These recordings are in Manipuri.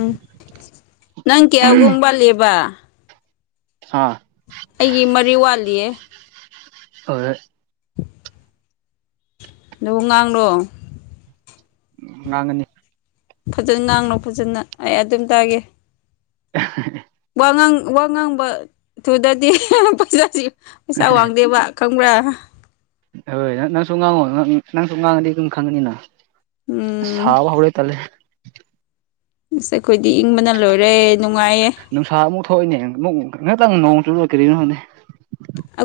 ꯎꯝ ꯅꯪ ꯀꯌꯥꯒꯣꯡꯕꯂꯦꯕ ꯍꯥꯥ ꯑꯩꯒꯤ ꯃꯔꯤ ꯋꯥꯠꯂꯤꯌꯦ ꯍ ꯂꯍ ꯉꯥꯡꯂꯣ ꯎ ꯅꯉꯅꯤ ꯐꯖꯅ ꯉꯥꯡꯂꯣ ꯐꯖꯅ ꯑꯩ ꯑꯗꯨꯝ ꯇꯥꯒꯦ [unintelligible] ꯋꯥꯥꯡ ꯋꯥ ꯉꯥꯡꯕ ꯊꯨꯗꯗꯤ ꯐꯖ ꯄꯩꯁꯥ ꯋꯥꯡꯗꯦꯕ ꯈꯪꯕ꯭ꯔꯥ ꯍꯣꯏ ꯅꯪ ꯅꯪꯁꯨ ꯉꯥꯡꯉꯣ ꯅꯪꯁꯨ ꯉꯥꯡꯉꯗꯤ ꯑꯗꯨꯝ ꯈꯪꯉꯅꯤꯅ ꯎꯝ ꯁꯥꯕꯥꯎꯔꯦ ꯇꯦ ꯑꯁ ꯑꯩꯈꯣꯏꯗꯤ ꯏꯪꯕꯅ ꯂꯣꯏꯔꯦ ꯅꯨꯡꯉꯥꯏꯌꯦ ꯅꯨꯡꯁꯥ ꯑꯃꯨꯛ ꯊꯣꯛꯏꯅꯦ ꯑꯃꯨꯛ ꯉꯥꯛꯇꯪ ꯅꯣꯡ ꯆꯨꯅ ꯀꯔꯤꯒꯤꯅꯣꯅꯦ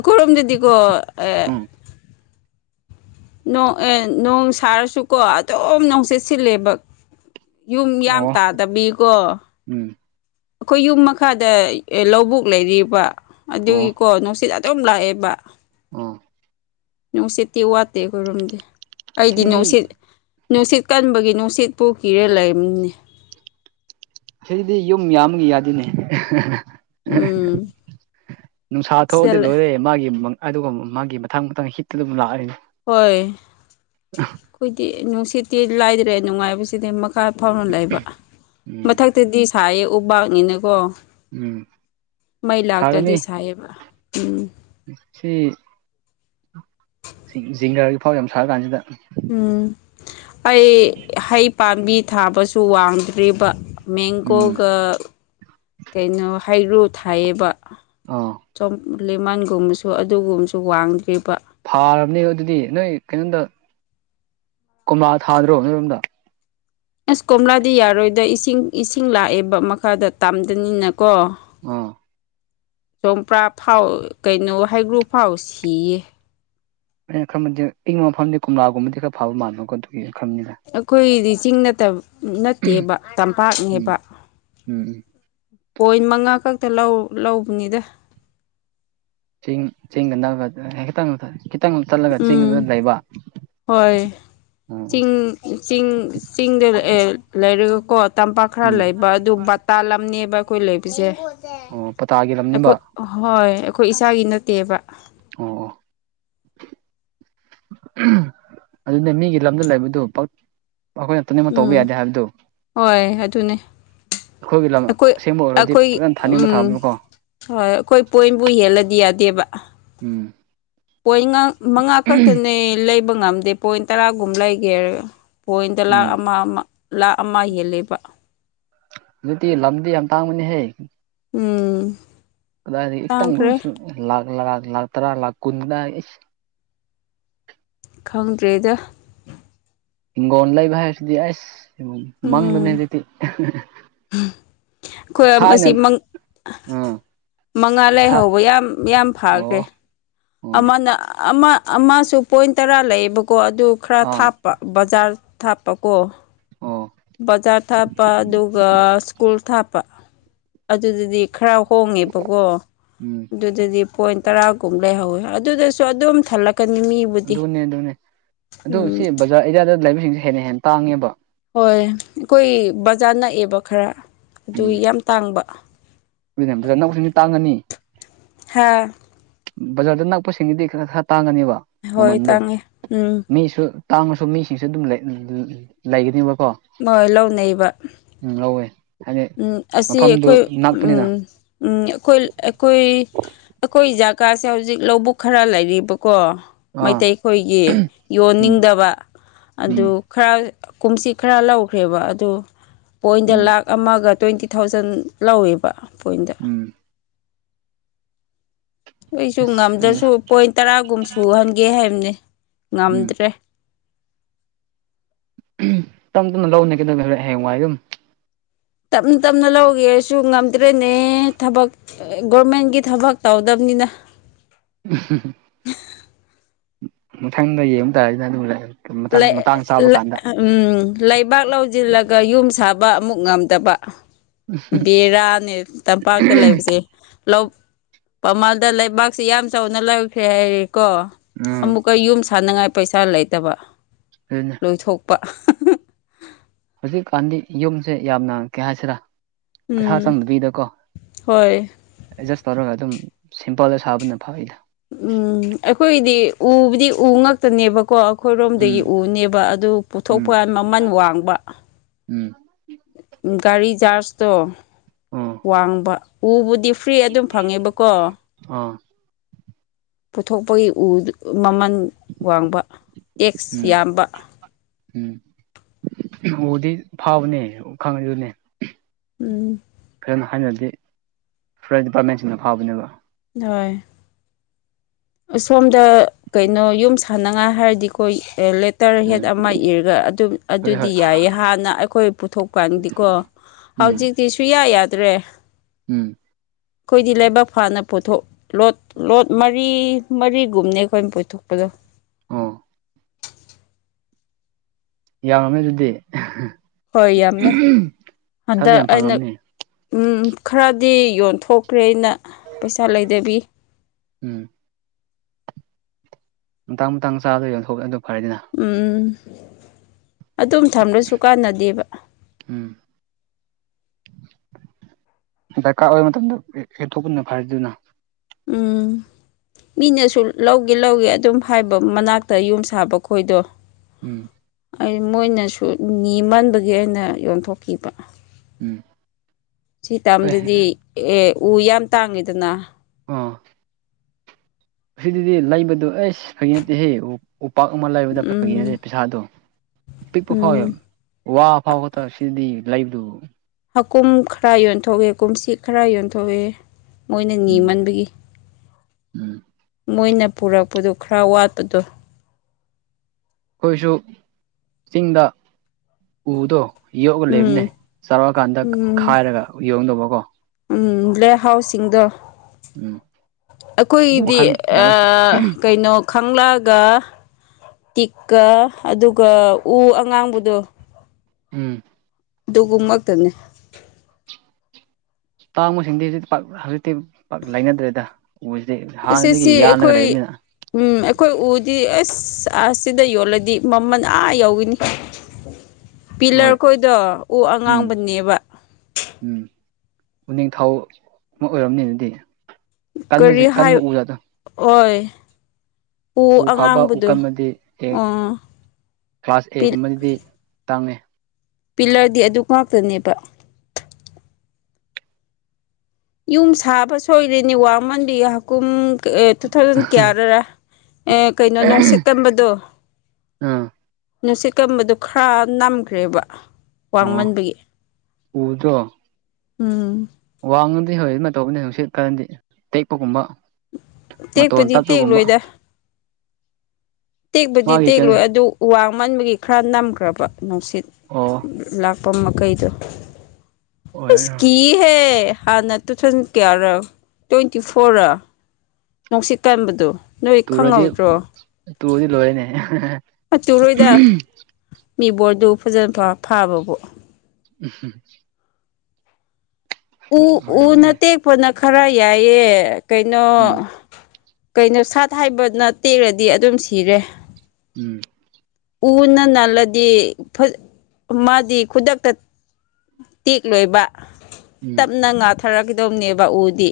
ꯀꯔꯨꯝ ꯗꯗꯤ ꯀ ꯎꯝ ꯣꯡ ꯑꯦ ꯅꯣꯡ ꯁꯥꯔꯁꯨꯀꯣ ꯑꯗꯨꯝ ꯣꯡꯆꯦꯠ ꯁꯤꯜꯂꯦꯕ ꯌꯨꯝ ꯌꯥꯝ ꯑꯣ ꯇꯥꯗꯕꯤꯀꯣ ꯎꯝ ꯑꯩꯈꯣꯏ ꯌꯨꯝ ꯃꯈꯥꯗ ꯂꯧꯕꯨꯛ ꯂꯩꯔꯤꯕ ꯑꯗꯨꯒꯤꯀꯣ ꯅꯨꯡꯁꯤꯠ ꯑꯗꯨꯝ ꯂꯥꯛꯑꯦꯕ ꯑꯥ ꯅꯨꯡꯁꯤꯠꯇꯤ ꯋꯥꯠꯇꯦ ꯈꯔꯨꯝꯝꯗꯦ ꯑꯩꯗꯤ ꯁꯤꯗꯤ ꯅꯨꯡꯁꯤꯠ ꯅꯨꯡꯁꯤꯠ ꯀꯟꯕꯒꯤ ꯅꯨꯡꯁꯤꯠꯄꯨ ꯀꯤꯔꯦ ꯂꯩꯔꯝꯅꯦ ꯑꯩꯗꯤ ꯌꯨꯝ ꯌꯥꯝꯒꯤ ꯌꯥꯗꯅꯦ ꯎꯝ ꯅꯨꯡꯁꯥ ꯁꯤꯗ ꯊꯣꯛꯑꯗꯤ ꯂꯩ ꯂꯣꯏꯔꯦ ꯃꯥꯒꯤ ꯑꯗꯨꯒ ꯃꯥꯒꯤ ꯃꯊꯪ ꯃꯊꯪ ꯍꯤꯠꯇ ꯑꯗꯨꯝ ꯂꯥꯛꯑꯅꯤ ꯍꯣꯏ ꯑꯩꯈꯣꯏꯗꯤ ꯅꯨꯡꯁꯤꯠꯇꯤ ꯂꯥꯏꯗ꯭ꯔꯦ ꯅꯨꯡꯉꯥꯏꯕꯁꯤꯗꯤ ꯀꯥ ꯐꯥꯎꯅ ꯂꯩꯕ ꯎꯝ ꯃꯊꯛꯇꯗꯤ ꯁꯥꯏꯌꯦ ꯎꯄꯥꯛꯥꯛꯅꯤꯅꯀꯣ ꯎꯝ ꯃꯩ ꯂꯥꯛꯇꯗꯤ ꯁꯥꯒꯅꯤ ꯁꯥꯏꯌꯦꯕ ꯎꯝ ꯁꯤ ꯤꯡꯅꯔꯒꯤ ꯐꯥꯎ ꯌꯥꯝ ꯁꯥꯔ ꯀꯥꯟꯁꯤꯗ ꯎꯝ ꯑꯩ ꯍꯩ ꯄꯥꯝꯕꯤ ꯊꯥꯕꯁꯨ ꯋꯥꯡꯗ꯭ꯔꯤꯕ ꯎꯝ ꯃꯦꯡꯒꯣꯒ ꯀꯩꯅꯣ ꯍꯩꯔꯨ ꯊꯥꯏꯌꯦꯕ ꯑꯥ ꯂꯦꯃꯟꯒꯨꯝꯕꯁꯨ ꯑꯗꯨꯒꯨꯝꯕꯁꯨ ꯋꯥꯡꯗ꯭ꯔꯤꯕ ꯄ ꯐꯥꯔꯕꯅꯦ ꯑꯗꯨꯗꯤ ꯅꯣꯏ ꯀꯩꯅꯣꯝꯗ ꯀꯣꯝꯂꯥ ꯊꯥꯗ꯭ꯔꯣ ꯅꯣꯏꯔꯣꯝꯗ ꯑꯁ ꯀꯣꯝꯂꯥꯗꯤ ꯌꯥꯔꯣꯏꯗ ꯏꯁꯤꯡ ꯏꯁꯤꯡ ꯂꯥꯛꯑꯦꯕ ꯃꯈꯥꯗ ꯇꯥꯝꯗꯅꯤꯅ ꯀ ꯑꯥ ꯆꯣꯝꯄ꯭ꯔꯥ ꯐꯥꯎ ꯀꯩꯅꯣ ꯍꯥꯏꯒ꯭ꯔꯨ ꯐꯥꯎ ꯁꯤꯌꯦ ꯑꯩꯅ ꯈꯔꯗꯤ ꯏꯪꯕ ꯃꯐꯝꯗꯤ ꯀꯣꯝꯂꯥꯒꯨꯝꯕꯗꯤ ꯈꯔ ꯐꯕ ꯃꯜꯂꯣꯀꯣ ꯑꯗꯨꯒꯤ ꯈꯟꯕꯅꯤꯗ ꯑꯩꯈꯣꯏꯗꯤ ꯆꯤꯡ ꯅꯠꯇꯕ ꯅꯠꯇꯦꯕ ꯎꯝ ꯇꯝꯄꯥꯛꯅꯦꯕ ꯎꯝ ꯎꯝ ꯄꯣꯏꯟ ꯃꯉꯥ ꯈꯛꯇ ꯂꯧꯕꯅꯤꯗ ꯆꯦꯡ ꯆꯦꯡꯒꯟꯗꯕ ꯍꯦ ꯇꯥꯡꯪ ꯊ ꯆꯠꯂꯒ ꯎꯝ ꯆꯤꯡꯗ ꯂꯩꯕ ꯍꯣꯏ ꯑꯣ ꯆꯤꯡ ꯆꯤꯡ ꯆꯤꯡꯗ ꯂꯩꯔꯒ ꯀꯣ ꯇꯝꯄꯥꯛ ꯈꯔ ꯎꯝ ꯂꯩꯕ ꯑꯗꯨ ꯕꯇꯥ ꯂꯝꯅꯦꯕ ꯑꯩꯈꯣꯏ ꯂꯩꯕꯁꯦ ꯑꯣ ꯄꯇꯥꯒꯤ ꯂꯝꯅꯤꯕ ꯑꯩꯈꯣꯏ ꯍꯣꯏ ꯑꯩꯈꯣꯏ ꯏꯁꯆꯥꯒꯤ ꯅꯠꯇꯦꯕ ꯑꯣ ꯑꯗꯨꯗ ꯃꯤꯒꯤ ꯂꯝꯗ ꯂꯩꯕꯗꯨ ꯑꯩꯈꯣꯏꯅ ꯇꯅꯃꯛ ꯇꯧꯕ ꯌꯥꯗꯦ ꯍꯥꯏꯕꯗꯨ ꯑꯗꯨꯅꯤ ꯑꯩꯈꯣꯏꯒꯤ ꯂꯝ ꯑꯁꯦꯡꯕ ꯑꯣꯏꯔꯗꯤ ꯐꯖꯅ ꯊꯥꯅꯤꯡꯕ ꯎꯝ ꯊꯥꯕꯅꯀꯣ ꯍꯣꯏ ꯑꯩꯈꯣꯏ ꯄꯣꯏꯟꯕꯨ ꯍꯦꯜꯂꯗꯤ ꯌꯥꯗꯦꯕ ꯎꯝ ꯄꯣꯏꯟ ꯃꯉꯥ ꯈꯛꯇꯅꯦ ꯂꯩꯕ ꯉꯝꯗꯦ ꯄꯣꯏꯟ ꯇꯔꯥꯒꯨꯝ ꯂꯩꯒꯦꯔ ꯄꯣꯏꯟꯗ ꯎꯝ ꯂꯥꯈ ꯑꯃ ꯑꯃ ꯂꯥꯥꯛ ꯑꯃ ꯍꯦꯜꯂꯤꯕ ꯑꯗꯨꯗꯤ ꯂꯝꯗꯤ ꯌꯥꯝ ꯇꯥꯡꯕꯅꯤꯍꯦ ꯎꯝ ꯀꯗꯥꯇꯪ ꯇꯥꯡꯈ꯭ꯔꯦ ꯂꯥꯛ ꯂꯥꯛ ꯂꯥꯛ ꯇꯔꯥ ꯂꯥꯛꯥꯛ ꯀꯨꯟꯗꯥ ꯈꯪꯗ꯭ꯔꯦꯗ ꯍꯤꯡꯒꯣꯜ ꯂꯩꯕ ꯍꯥꯏꯕꯁꯤꯗꯤ ꯑꯁ ꯃꯪꯂꯪꯂꯨꯅꯦ ꯎꯝ ꯑꯗꯨꯖꯤꯛꯇ ꯑꯩꯈꯣꯏ ꯃꯁꯤꯪ ꯑꯥ ꯃꯉꯥ ꯊꯥꯏ ꯂꯩꯍꯧꯕ ꯌꯥꯝ ꯌꯥꯝ ꯐꯈ꯭ꯔꯦ ꯑꯣ ꯑꯣ ꯑꯃꯅ ꯑꯃ ꯑꯃꯁꯨ ꯄꯣꯏꯟ ꯇꯔꯥ ꯂꯩꯌꯦꯕꯀꯣ ꯑꯗꯨ ꯈꯔ ꯑꯥ ꯊꯥꯞꯄ ꯕꯖꯥꯔ ꯊꯥꯞꯄꯀꯣ ꯑꯣ ꯕꯖꯥꯔ ꯊꯥꯞꯄ ꯑꯗꯨꯒ ꯁ꯭ꯀꯨꯜ ꯊꯥꯞꯄ ꯑꯗꯨꯗꯨꯗꯤ ꯈꯔ ꯍꯣꯡꯉꯦꯕꯀꯣ ꯎꯝ ꯑꯗꯨꯗꯗꯤ ꯄꯣꯏꯟ ꯇꯔꯥꯒꯨꯝ ꯂꯩꯍꯧꯋꯦ ꯑꯗꯨꯗꯁꯨ ꯑꯗꯨꯝ ꯊꯜꯂꯛ ꯑꯗꯨꯅꯦ ꯑꯗꯨꯅꯦ ꯑꯗꯨ ꯁꯤ ꯎꯝ ꯕꯖꯥꯔ ꯑꯦꯔꯤꯌꯥꯗ ꯂꯩꯥꯏꯕꯁꯤꯡꯁꯦ ꯍꯦꯟꯅ ꯍꯦꯟꯅ ꯇꯥꯡꯉꯦꯕ ꯍꯣꯏ ꯑꯩꯈꯣꯏ ꯕꯖꯥꯔ ꯅꯛꯑꯦꯕ ꯈꯔ ꯑꯗꯨ ꯌꯥꯝ ꯇꯥꯡꯕ ꯑꯅꯁꯤꯡꯅꯤ ꯇꯥꯡꯉꯅꯤ ꯍꯥꯥ ꯕꯖꯥꯔꯗ ꯅꯛꯄꯁꯤꯡꯒꯤꯗꯤ ꯈꯔ ꯈꯔ ꯇꯥꯡꯒꯅꯦꯕ ꯍꯣꯏ ꯃꯃꯟꯗꯣ ꯇꯥꯡꯉꯦ ꯎꯝ ꯃꯤꯁꯨ ꯇꯥꯡꯉꯁꯨ ꯃꯤꯁꯤꯡꯁꯨ ꯑꯗꯨꯝ ꯂꯩꯒꯅꯦꯕ ꯍꯣꯏ ꯂꯧꯅꯩꯕ ꯂꯧꯋꯦ ꯍꯥꯏꯗꯤ ꯎ ꯑꯁꯤ ꯃꯐꯝꯗꯨ ꯑꯩꯈꯣꯏ ꯎ ꯅꯛꯄꯅꯤꯅ ꯎ ꯑꯩꯈꯣꯏ ꯑꯩꯈꯣꯏ ꯑꯩꯈꯣꯏ ꯖꯥ ꯀꯀꯥꯁꯦ ꯍꯧꯖꯤꯛ ꯂꯧꯕꯨꯛ ꯈꯔ ꯂꯩꯔꯤꯕꯀꯣ ꯑꯥ ꯃꯩꯇꯩꯈꯣꯏꯒꯤ ꯎꯝ ꯌꯣꯟꯅꯤꯡꯗꯕ ꯎꯝ ꯑꯗꯨ ꯈꯔ ꯀꯨꯝꯆꯠ ꯈꯔ ꯂꯧꯈ꯭ꯔꯦꯕ ꯑꯗꯨ ꯄꯣꯏꯟꯗ ꯎꯝ ꯂꯥꯛ ꯑꯃꯒ ꯇ꯭ꯋꯦꯟꯇꯤ ꯊꯥꯎꯖꯟ ꯂꯧꯋꯦꯕ ꯄꯣꯏꯟꯗ ꯎꯝ ꯑꯩꯁꯨ ꯑꯁ ꯈꯪꯗꯦ ꯉꯝꯗ꯭ꯔꯁꯨ ꯄꯣꯏꯟ ꯇꯔꯥꯒꯨꯝ ꯁꯨꯍꯟꯒꯦ ꯍꯥꯏꯕꯅꯦ ꯎꯝ ꯉꯝꯗ꯭ꯔꯦ ꯇꯞ ꯇꯞꯅ ꯂꯧꯅ ꯀꯗꯧ ꯍꯔ ꯍꯌꯦꯡꯋꯥꯏ ꯑꯗꯨꯝ ꯇꯞꯅ ꯇꯞꯅ ꯂꯧꯒꯦꯔꯁꯨ ꯉꯝꯗ꯭ꯔꯦꯅꯦ ꯊꯕꯛ ꯒꯣꯔꯃꯦꯟꯒꯤ ꯊꯕꯛ ꯇꯧꯗꯕꯅꯤ ꯅꯤꯅ ꯃꯊꯪꯗ ꯌꯦꯡꯨ ꯇꯥꯔꯁꯤꯅ ꯑꯗꯨꯝ ꯂꯥꯛꯑ ꯎꯝ ꯂꯩꯕꯥꯛ ꯂꯧꯁꯤꯜꯂꯒ ꯌꯨꯝ ꯁꯥꯕ ꯑꯃꯨꯛ ꯉꯝꯗꯕ ꯕꯦꯔꯥꯅꯦ ꯇꯝꯄꯥꯛꯇ ꯂꯩꯕꯁꯦ ꯂꯧ ꯃꯃꯜꯗ ꯂꯩꯕꯥꯛꯁꯤ ꯌꯥꯝ ꯆꯥꯎꯅ ꯂꯧꯈ꯭ꯔꯦ ꯍꯥꯏꯔꯦꯀꯣ ꯎꯝ ꯑꯃꯨꯛꯀ ꯌꯨꯝ ꯊꯥꯅꯉꯥꯏ ꯄꯩꯁꯥ ꯂꯩꯇꯕ ꯑꯗꯨꯅꯦ ꯂꯣꯏꯊꯣꯛꯄ ꯍꯧꯖꯤꯛꯀꯥꯟꯗꯤ ꯌꯨꯝꯁꯦ ꯌꯥꯝꯅ ꯀꯩ ꯍꯥꯏꯁꯤꯔꯥ ꯄꯩꯁꯥ ꯎꯝ ꯆꯪꯗꯕꯤꯗꯀꯣ ꯍꯣꯏ ꯑꯦꯠꯖꯁ ꯇꯧꯔꯒ ꯑꯗꯨꯝ ꯁꯤꯝꯄꯜꯗ ꯁꯥꯕꯅ ꯐꯋꯗ ꯎꯝ ꯑꯩꯈꯣꯏꯒꯤꯗꯤ ꯎꯕꯨꯗꯤ ꯎ ꯉꯛꯇꯅꯦꯕꯀꯣ ꯎꯝ ꯑꯩꯈꯣꯏꯔꯣꯝꯗꯒꯤ ꯎꯅꯦꯕ ꯑꯗꯨ ꯎꯝ ꯄꯨꯊꯣꯛꯄ ꯃꯃꯜ ꯋꯥꯡꯕ ꯎꯝ ꯒꯥꯔꯤ ꯆꯖꯥꯔꯖꯇꯣ ꯑꯣ ꯋꯥꯡꯕ ꯎꯕꯨꯗꯤ ꯐ꯭ꯔꯤ ꯑꯗꯨꯝ ꯐꯪꯉꯦꯕꯀꯣ ꯑꯥ ꯄꯨꯊꯣꯛꯄꯒꯤ ꯎ ꯃꯃꯜ ꯋꯥꯡꯕ ꯇꯦꯛꯁ ꯎꯝ ꯌꯥꯝꯕ ꯎꯝ ꯎꯗꯤ ꯐꯥꯎꯕꯅꯦ ꯈꯪꯉꯅꯦ ꯎꯝ ꯑꯗꯨꯅ ꯍꯥꯏꯅꯗꯤ ꯐꯣꯔꯦꯁ ꯗꯤꯄꯥꯔꯠꯃꯦꯟꯁꯤꯅ ꯐꯥꯕꯅꯦꯕ ꯍꯣꯏ ꯑꯁꯣꯝꯗ ꯀꯩꯅꯣ ꯌꯨꯝ ꯁꯥꯟꯅꯉꯥꯏ ꯍꯥꯏꯔꯗꯤ ꯑꯩꯈꯣꯏ ꯇꯦꯛꯇꯔ ꯍꯦꯠ ꯎꯝ ꯑꯃ ꯏꯔꯒ ꯑꯗꯨꯝ ꯍꯣꯏ ꯑꯗꯨꯗꯤ ꯍꯣꯏ ꯌꯥꯏꯌꯦ ꯍꯥꯟꯅ ꯑꯩꯈꯣꯏ ꯄꯨꯊꯣꯛꯀꯥꯟꯗꯤꯀꯣ ꯎꯝ ꯍꯧꯖꯤꯛꯇꯤ ꯁꯨꯌꯥ ꯌꯥꯗ꯭ꯔꯦ ꯎꯝ ꯑꯩꯈꯣꯏꯗꯤ ꯂꯩꯕꯥꯛ ꯐꯥꯅ ꯄꯨꯣꯊꯣꯛ ꯂꯣꯠ ꯂꯣꯠ ꯃꯔꯤ ꯃꯔꯤꯒꯨꯝꯅꯦ ꯑꯩꯈꯣꯏꯅ ꯀꯣꯏꯊꯣꯛꯄꯗꯣ ꯑ ꯌꯥꯝ ꯉꯝꯃꯦ ꯑꯗꯨꯗꯤ ꯍꯣꯏ ꯌꯥꯝꯃꯦ ꯑꯗ ꯄꯩꯁꯥꯁꯨ ꯌꯥꯝ ꯑꯩꯅ ꯐꯪꯉꯝꯅꯤ ꯎꯝ ꯈꯔꯗꯤ ꯌꯣꯟꯊꯣꯛꯈ꯭ꯔꯦ ꯑꯩꯅ ꯄꯩꯁꯥ ꯂꯩꯗꯕꯤ ꯎꯝ ꯃꯇꯥꯡ ꯃꯇꯥꯡ ꯆꯥꯗꯣꯏ ꯌꯣ ꯊꯣꯛꯂꯦ ꯑꯗꯨꯣ ꯎꯝ ꯑꯗꯨꯝ ꯊꯝꯂꯁꯨ ꯀꯥꯟꯅꯗꯦꯕ ꯎꯝ ꯗꯔꯀꯥꯔ ꯑꯣꯏꯕ ꯃꯇꯝꯗ ꯍ ꯊꯣꯛꯣꯛꯄꯟꯅ ꯐꯔꯤꯗꯨꯅ ꯎꯝ [inaudible] ꯃꯤꯅꯁꯨ ꯂꯧꯒꯦ ꯂꯧꯒꯦ ꯑꯗꯨꯝ ꯍꯥꯏꯕ ꯃꯅꯥꯛꯇ ꯌꯨꯝ ꯁꯥꯕ ꯈꯣꯏꯗꯣ ꯎꯝ ꯑꯩ ꯃꯣꯏꯅꯁꯨ ꯅꯤ ꯃꯟꯕꯒꯤ ꯑꯩꯅ ꯌꯣꯟꯊꯣꯛꯈꯤꯕ ꯎꯝ ꯁꯤ ꯍꯣꯏ ꯇꯥꯝꯗꯗꯤ ꯑꯦ ꯎ ꯌꯥꯝ ꯇꯥꯡꯉꯤꯗꯅ ꯑꯥ ꯑꯁꯤꯗꯤ ꯂꯩꯕꯗꯣ ꯑꯁ ꯐꯩ ꯅꯠꯇꯦꯍꯦ ꯑꯣ ꯎꯄꯥꯛ ꯑꯃ ꯂꯩꯕꯗ ꯎꯝ ꯐꯈꯤꯁꯦ ꯄꯩꯁꯥꯗꯨꯣ ꯄꯤꯛꯄ ꯐꯥꯎꯋꯦ ꯎꯝ ꯋꯥ ꯐꯥꯎꯕ ꯇꯦ ꯁꯤꯗꯤ ꯂꯩꯕꯗꯨ ꯍꯥꯀꯨꯝ ꯈꯔ ꯌꯣꯟꯊꯣꯛꯑꯦ ꯀꯨꯝꯁꯤ ꯈꯔ ꯌꯣꯟꯊꯣꯛꯑꯦ ꯃꯣꯏꯅ ꯎꯝ ꯅꯤꯃꯟꯕꯒꯤ ꯎꯝ ꯃꯣꯏꯅ ꯄꯨꯔꯛꯄꯗꯣ ꯈꯔ ꯋꯥꯠꯄꯗꯣ ꯑꯩꯈꯣꯏꯁꯨ ꯆꯤꯡꯗ ꯎꯗꯣ ꯌꯣꯛꯂ ꯂꯩꯕꯅꯦ ꯎꯝ ꯆꯥꯔꯛꯑꯀꯥꯟꯗ ꯈꯥꯏꯔꯒ ꯌꯣꯡꯗꯧꯕꯀꯣ ꯂꯦꯍꯥꯎꯁꯁꯤꯡꯗꯣ ꯎꯝ ꯎ ꯑꯩꯈꯣꯏꯒꯤꯗꯤ ꯃꯈꯜ ꯑ ꯌꯥꯝꯃꯦ ꯀꯩꯅꯣ ꯈꯪꯂꯛꯑꯒ ꯇꯤꯛꯀ ꯑꯗꯨꯒ ꯎ ꯑꯉꯥꯡꯕꯗꯣ ꯎꯝ ꯑꯗꯨꯒꯨꯝꯃꯛꯇꯅꯦ ꯇꯥꯡꯕꯁꯤꯡꯗꯤ ꯍꯧꯖꯤꯛꯇ ꯄꯥꯛ ꯍꯧꯖꯤꯛꯇꯤ ꯄꯥꯛ ꯂꯩꯅꯗ꯭ꯔꯦꯗ ꯎꯁꯤꯗꯤ ꯑꯁ ꯍꯥꯟꯅꯗꯒꯤ ꯁꯤ ꯌꯥꯜꯂꯒ ꯑꯩꯈꯣꯏ ꯂꯩꯕꯅꯤꯅ ꯎꯝ ꯑꯩꯈꯣꯏ ꯎꯗꯤ ꯑꯁ ꯑꯁꯤꯗ ꯌꯣꯜꯂꯗꯤ ꯃꯃꯜ ꯑꯥ ꯌꯥꯎꯏꯤꯅꯤ ꯍꯣꯏ ꯄꯤꯂꯔꯈꯣꯏꯗꯣ ꯎ ꯎꯝ ꯑꯉꯥꯡꯕꯅꯦꯕ ꯎꯝ ꯎꯅꯤꯡꯊꯧ ꯑꯃ ꯑꯣꯏꯔꯝꯅꯤꯅꯗꯤ ꯀꯔꯤ ꯍꯥꯏ ꯑꯣꯏ ꯎ ꯐꯥꯕ ꯎꯀꯜꯃꯗꯤ ꯑꯣ ꯀ꯭ꯂꯥꯁ ꯑꯦꯒꯨꯝꯕꯗꯤ ꯇꯥꯡꯉꯤ ꯄꯤꯂꯔꯗꯤ ꯑꯗꯨ ꯉꯥꯛꯇꯅꯦꯕ ꯌꯨꯝ ꯁꯥꯕ ꯁꯣꯏꯔꯅꯤ ꯋꯥꯡꯃꯟꯕꯤ ꯍꯥꯀꯨꯝ ꯑꯦ ꯇꯨ ꯊꯥꯎꯖꯟ ꯀꯌꯥꯔꯔꯥ ꯑꯦ ꯀꯩꯅꯣ ꯅꯨꯡꯁꯤꯠꯀꯟꯝꯕꯗꯣ ꯑꯥ ꯅꯨꯡꯁꯤꯠ ꯀꯝꯕꯗꯨ ꯈꯔ ꯅꯝꯈ꯭ꯔꯦꯕ ꯑꯣ ꯋꯥꯡꯃꯟꯕꯒꯤ ꯎꯝ ꯋꯥꯡ ꯉꯗꯤ ꯍꯧꯣꯏ ꯃꯇꯧꯅꯤ ꯁꯅꯨꯡꯁꯤꯠ ꯀꯔꯗꯤ ꯇꯦꯛꯄꯒꯨꯝꯕ ꯃ ꯑꯣ ꯇꯦꯛꯄꯗꯤ ꯇ ꯇ ꯀꯨꯝꯕ ꯇꯦꯛꯂꯣꯏꯗ ꯇꯦꯛꯄꯗꯤ ꯇꯦꯛꯂꯣꯏ ꯑꯗꯨ ꯋꯥꯡꯃꯟꯕꯒꯤ ꯈꯔ ꯅꯝꯈ꯭ꯔꯕ ꯅꯨꯡꯁꯤꯠ ꯑꯣ ꯄ ꯃ ꯑꯣꯏꯔꯔꯣꯏ ꯀꯩꯗꯨꯀꯤ ꯍꯦ ꯍꯥꯟꯅ ꯇꯨ ꯊꯥꯎꯖꯟ ꯀꯌꯥ ꯇ꯭ꯋꯦꯟꯇꯤ ꯐꯣꯔ ꯅꯨꯡꯁꯤꯠ ꯀꯥꯟꯕꯗꯨꯣ ꯅꯣꯏ ꯈꯪꯍꯧꯗ꯭ꯔꯣ ꯇꯨꯗꯤ ꯂꯣꯏꯔꯦꯅꯦ ꯑꯗꯨꯨꯔꯣꯏꯗ ꯃꯤꯕꯣꯔꯗꯨ ꯐꯖꯅ ꯐꯥꯕꯕꯨꯣ ꯎꯝꯝ ꯎ ꯎꯅ ꯑꯣꯏꯔꯝꯒꯅꯤ ꯇꯦꯛꯄꯅ ꯈꯔ ꯌꯥꯏꯑ ꯀꯩꯅꯣ ꯎꯝ ꯀꯩꯅꯣ ꯁꯥꯠ ꯍꯥꯏꯕ ꯅꯠꯇꯦꯛꯔꯗꯤ ꯑꯗꯨꯝ ꯁꯤꯔꯦ ꯎꯝ ꯎꯅ ꯅꯥꯜꯂꯗꯤ ꯃꯥꯗꯤ ꯈꯨꯗꯛꯇ ꯇꯦꯛ ꯂꯣꯏꯕ ꯎꯝ ꯇꯞꯅ ꯉꯥꯊꯔꯛꯈꯤꯗꯧꯅꯦꯕ ꯎꯗꯤ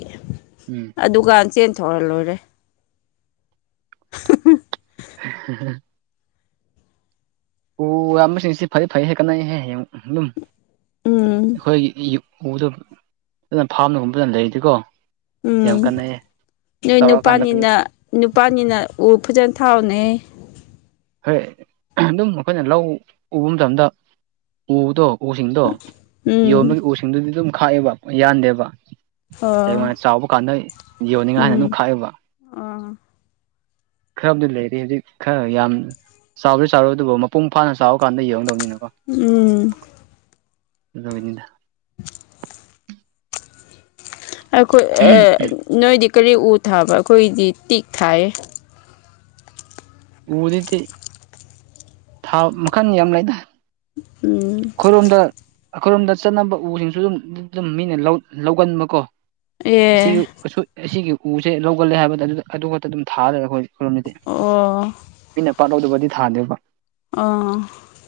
ꯎꯝ ꯑꯗꯨꯒ ꯆꯦꯟ ꯊꯣꯔ ꯂꯣꯏꯔꯦ [unintelligible] ꯑꯣ ꯌꯥꯝꯌꯥꯝꯕꯁꯤꯡꯁꯤ ꯐꯩ ꯐꯩ ꯍꯦꯛ ꯀꯠꯟꯅꯍ ꯍꯌꯦꯡ ꯑꯗꯨꯝ ꯎꯝ ꯑꯩꯈꯣꯏꯒꯤ ꯎꯗꯣ ꯐꯖꯅ ꯐꯥꯝꯅꯒꯨꯝꯕ ꯑꯗꯨꯅ ꯂꯩꯔꯤꯗꯤꯀꯣ ꯎꯝ ꯅꯣꯏ ꯆꯥꯎꯔꯛꯑꯀꯥꯟꯗ ꯅꯨꯄꯥꯅꯤꯅ ꯅꯨꯄꯥꯅꯤꯅ ꯐꯖꯅ ꯊꯥꯎꯅꯦ ꯍꯣꯏ ꯑꯗꯨꯝ ꯑꯩꯈꯣꯏꯅ ꯂꯧ ꯎꯕ ꯃꯇꯝꯗ ꯎꯕꯗꯣ ꯎꯁꯤꯡꯗꯣ ꯎꯝ ꯌꯣꯟꯕꯒꯤ ꯎꯁꯤꯡꯗꯨꯗꯤ ꯑꯗꯨꯝ ꯈꯥꯛꯑꯦꯕ ꯌꯥꯟꯗꯦꯕ ꯍꯉ ꯑꯣ ꯆꯥꯎꯕ ꯀꯥꯟꯗ ꯌꯣꯟꯅꯤꯡꯉ ꯍꯥꯏꯅ ꯎꯝ ꯑꯗꯨꯝ ꯈꯥꯏꯑꯦꯕ ꯑꯣ ꯈꯔꯕꯨꯗꯤ ꯂꯩꯔꯤ ꯍꯧꯖꯤꯛ ꯈꯔ ꯌꯥꯝ ꯆꯥꯎꯔꯗꯤ ꯆꯥꯎꯔꯣꯏ ꯑꯗꯨꯕꯨ ꯃꯄꯨꯡ ꯐꯥꯅ ꯆꯥꯎꯕ ꯀꯥꯟꯗ ꯌꯡꯗꯧꯅꯤꯅ ꯎꯝ ꯑꯗꯨꯅꯤꯗ [unintelligible] ꯑꯩꯈꯣꯏ ꯅꯣꯏꯗꯤ ꯀꯔꯤ ꯎ ꯊꯥꯕ ꯑꯩꯈꯣꯏꯗꯤ ꯇꯤꯛ ꯊꯥꯏ ꯎꯗꯗꯤ ꯊꯥ ꯃꯈꯟ ꯌꯥꯝ ꯂꯩꯗ ꯎꯝ ꯈꯨꯔꯨꯝꯗ ꯑꯩꯈꯣꯏꯔꯣꯝꯗ ꯆꯠꯅꯕ ꯎꯁꯤꯡꯁꯨ ꯑꯗꯨꯝ ꯑꯗꯨꯝ ꯃꯤꯅ ꯂꯧꯒꯟꯕꯀꯣ ꯑꯁꯤꯒꯤ ꯑꯦ ꯑꯁꯤꯒꯤ ꯎꯁꯦ ꯂꯧꯒꯜꯂꯦ ꯍꯥꯏꯕꯗ ꯑꯗꯨ ꯑꯗꯨ ꯈꯛꯇ ꯑꯗꯨꯝ ꯊꯥꯔꯒ ꯑꯩꯈꯣꯏ ꯑꯣ ꯄꯥꯣꯗꯨꯕꯨꯗꯤ ꯊꯥꯗꯦꯕ ꯑꯣ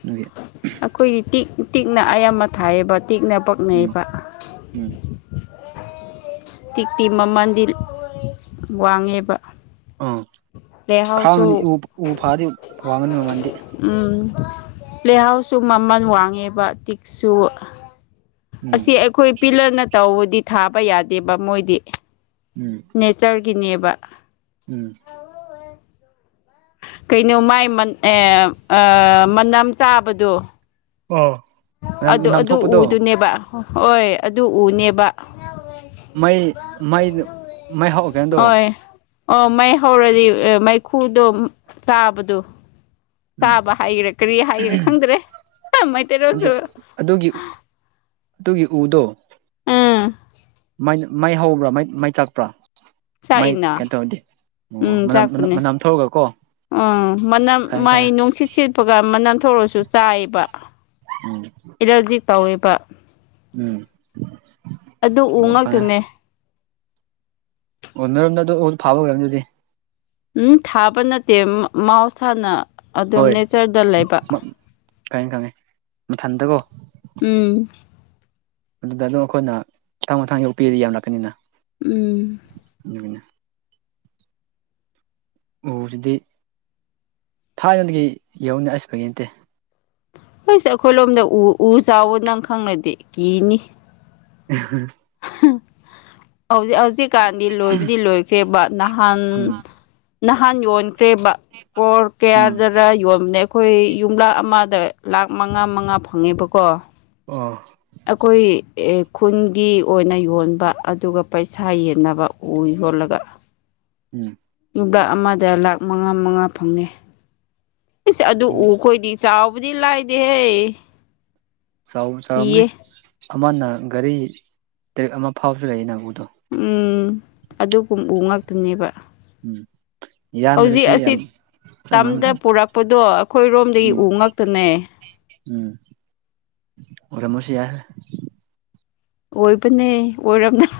ꯑꯗꯨꯒꯤ ꯑꯩꯈꯣꯏꯒꯤ ꯇꯤꯛ ꯇꯤꯛꯅ ꯑꯌꯥꯝꯕ ꯊꯥꯏꯌꯦꯕ ꯇꯤꯛꯅ ꯎꯝ ꯄꯛꯅꯩꯕ ꯎꯝ ꯇꯤꯛꯇꯤ ꯃꯃꯜꯗꯤ ꯋꯥꯡꯉꯦꯕ ꯑ ꯂꯩꯍꯥꯎꯁꯨ ꯈꯥꯅꯤ ꯎ ꯐꯥꯗꯤ ꯋꯥꯉꯅꯤꯃꯟꯗꯤ ꯎꯝ ꯄ꯭ꯂꯦꯍꯥꯎꯁꯁꯨ ꯃꯃꯜ ꯋꯥꯡꯉꯦꯕ ꯇꯤꯛꯁꯨ ꯎꯝ ꯑꯁꯤ ꯑꯩꯈꯣꯏ ꯄꯤꯂꯔꯅ ꯇꯧꯕꯗꯤ ꯊꯥꯕ ꯌꯥꯗꯦꯕ ꯃꯣꯏꯗꯤ ꯎꯝ ꯅꯦꯆꯔ ꯒꯤꯅꯦꯕ ꯎꯝ ꯀꯩꯅꯣ ꯃꯥꯏ ꯃꯅꯝ ꯆꯥꯕꯗꯣ ꯃꯅꯝ ꯑꯗꯨ ꯃꯅꯝ ꯑꯗꯨ ꯊꯣꯛꯄꯗꯣ ꯎꯗꯨꯅꯦꯕ ꯍꯣꯏ ꯑꯗꯨ ꯎꯅꯦꯕ ꯃꯩ ꯃꯩ ꯃꯩ ꯍꯥꯎꯑꯒꯦꯗꯣ ꯍꯣꯏ ꯑꯣ ꯃꯩ ꯍꯧꯔꯗꯤ ꯃꯩꯈꯨꯗꯣ ꯆꯥꯕꯗꯣ ꯎꯝ ꯆꯥꯕ ꯍꯥꯏꯒꯦꯔꯥ ꯀꯔꯤ ꯍꯥꯏꯒꯦꯔꯥ ꯈꯪꯗ꯭ꯔꯦ ꯑꯗꯨ ꯃꯩꯇꯩꯔꯣꯁꯨ ꯑꯗꯨꯒꯤ ꯑꯗꯨꯒꯤ ꯎꯗꯣ ꯑꯥ ꯃꯥꯏ ꯍꯧꯕ꯭ꯔꯥ ꯃꯩ ꯃꯥꯏ ꯆꯥꯛꯄ꯭ꯔꯥ ꯃꯥꯏ ꯆꯥꯛꯏꯅ ꯀꯩꯅꯣ ꯇꯧꯔꯗꯤ ꯑꯣ ꯎꯝ ꯃꯅꯝ ꯆꯥꯛꯄꯅꯦ ꯃꯅꯝ ꯊꯣꯛꯑꯒꯀꯣ ꯎꯝ ꯃꯅꯝ ꯈꯪꯉꯦ ꯃꯥꯏ ꯅꯨꯡꯁꯤꯠ ꯁꯦꯠꯄꯒ ꯃꯅꯝ ꯊꯔꯁꯨ ꯆꯥꯏꯌꯦꯕ ꯈꯪꯉꯦ ꯑꯦꯂꯔꯖꯤ ꯇꯧꯋꯦꯕ ꯎꯝ ꯑꯗꯨ ꯎ ꯎꯝ ꯑꯣ ꯉꯛꯇꯅꯦ ꯎꯟꯅꯗ ꯐꯥꯕꯒꯝꯗꯤ ꯎꯝ ꯊꯥꯕ ꯅꯠꯇꯦ ꯃꯍꯧꯁꯥꯅ ꯑꯗꯨꯝ ꯅꯦꯆꯔꯗ ꯂꯩꯕ ꯈꯪꯦ ꯈꯪꯉꯦ ꯃꯊꯟꯗꯀꯣ ꯎꯝ ꯑꯗꯨꯗ ꯑꯗꯨꯝ ꯑꯩꯈꯣꯏꯅ ꯊꯊꯥꯡ ꯃꯊꯥꯡ ꯌꯣꯛꯄꯤꯔꯗꯤ ꯌꯥꯝ ꯂꯛꯀꯅꯤꯅ ꯎꯝ ꯎꯁꯤꯗꯤ ꯊꯥꯏ ꯌꯣꯟꯗꯒꯤ ꯌꯧꯅꯤ ꯑꯁꯕꯒꯤ ꯅꯠꯇꯦ ꯑꯩꯣꯏꯁꯦ ꯑꯩꯈꯣꯏ ꯂꯣꯝꯗ ꯎ ꯎ ꯆꯥꯎꯕ ꯅꯪ ꯈꯪꯂꯅꯗꯤꯦ ꯀꯤꯅꯤ [unintelligible] ꯍꯧꯖꯤꯛ ꯍꯧꯖꯤꯛꯀꯥꯟꯗꯤ ꯂꯣꯏꯕꯨꯗꯤ ꯂꯣꯏꯈ꯭ꯔꯦꯕ ꯅꯍꯥꯟ ꯎꯝ ꯅꯍꯥꯟ ꯌꯣꯟꯈ꯭ꯔꯦꯕ ꯀꯣꯔ ꯎꯝ ꯀꯌꯥꯗꯔ ꯌꯣꯟꯕꯅꯦ ꯑꯩꯈꯣꯏ ꯌꯨꯝꯂꯥ ꯑꯃ ꯗ ꯂꯥꯛ ꯃꯉꯥ ꯃꯉꯥ ꯐꯪꯉꯦꯕꯀꯣ ꯑꯣ ꯑꯩꯈꯣꯏ ꯈꯨꯟꯒꯤ ꯑꯣꯏꯅ ꯌꯣꯟꯕ ꯑꯗꯨꯒ ꯄꯩꯁꯥ ꯌꯦꯟꯅꯕ ꯎꯏ ꯌꯣ ꯂꯒ ꯎꯝ ꯂ ꯂꯥꯛ ꯑꯃꯗ ꯂꯥꯛ ꯃꯉꯥ ꯃꯉꯥ ꯐꯪꯉꯦꯁ ꯑꯗꯨ ꯎ ꯎꯈꯣꯏꯗꯤ ꯆꯥꯎ ꯕꯨꯗꯤ ꯂꯩꯥꯏꯗꯤꯦꯍꯦ ꯆꯥꯎ ꯆꯥꯎꯔꯝꯅꯤ ꯑꯃꯅ ꯒꯥꯔꯤ ꯇꯔꯦ ꯑꯃ ꯐꯥꯎꯁꯨ ꯂꯩꯏꯅ ꯎꯗ ꯎꯝ ꯑꯗꯨꯒꯨꯝ ꯎ ꯉꯥꯛꯇꯅꯦꯕ ꯍꯧꯖꯤꯛ ꯌꯥꯝꯕꯅꯁꯨ ꯑꯁꯤ ꯌꯥꯝ ꯇꯝꯗ ꯆꯪꯉꯝꯗ ꯄꯨꯔꯛꯄꯗꯣ ꯑꯩꯈꯣꯏꯔꯣꯝꯗꯒꯤ ꯎꯝ ꯎ ꯉꯛꯇꯅꯦ ꯎꯝ ꯑꯣꯔꯃꯣꯁ ꯌꯥꯦ ꯑꯣꯏꯕꯅꯦ ꯑꯣꯏꯔꯕꯔꯕꯅ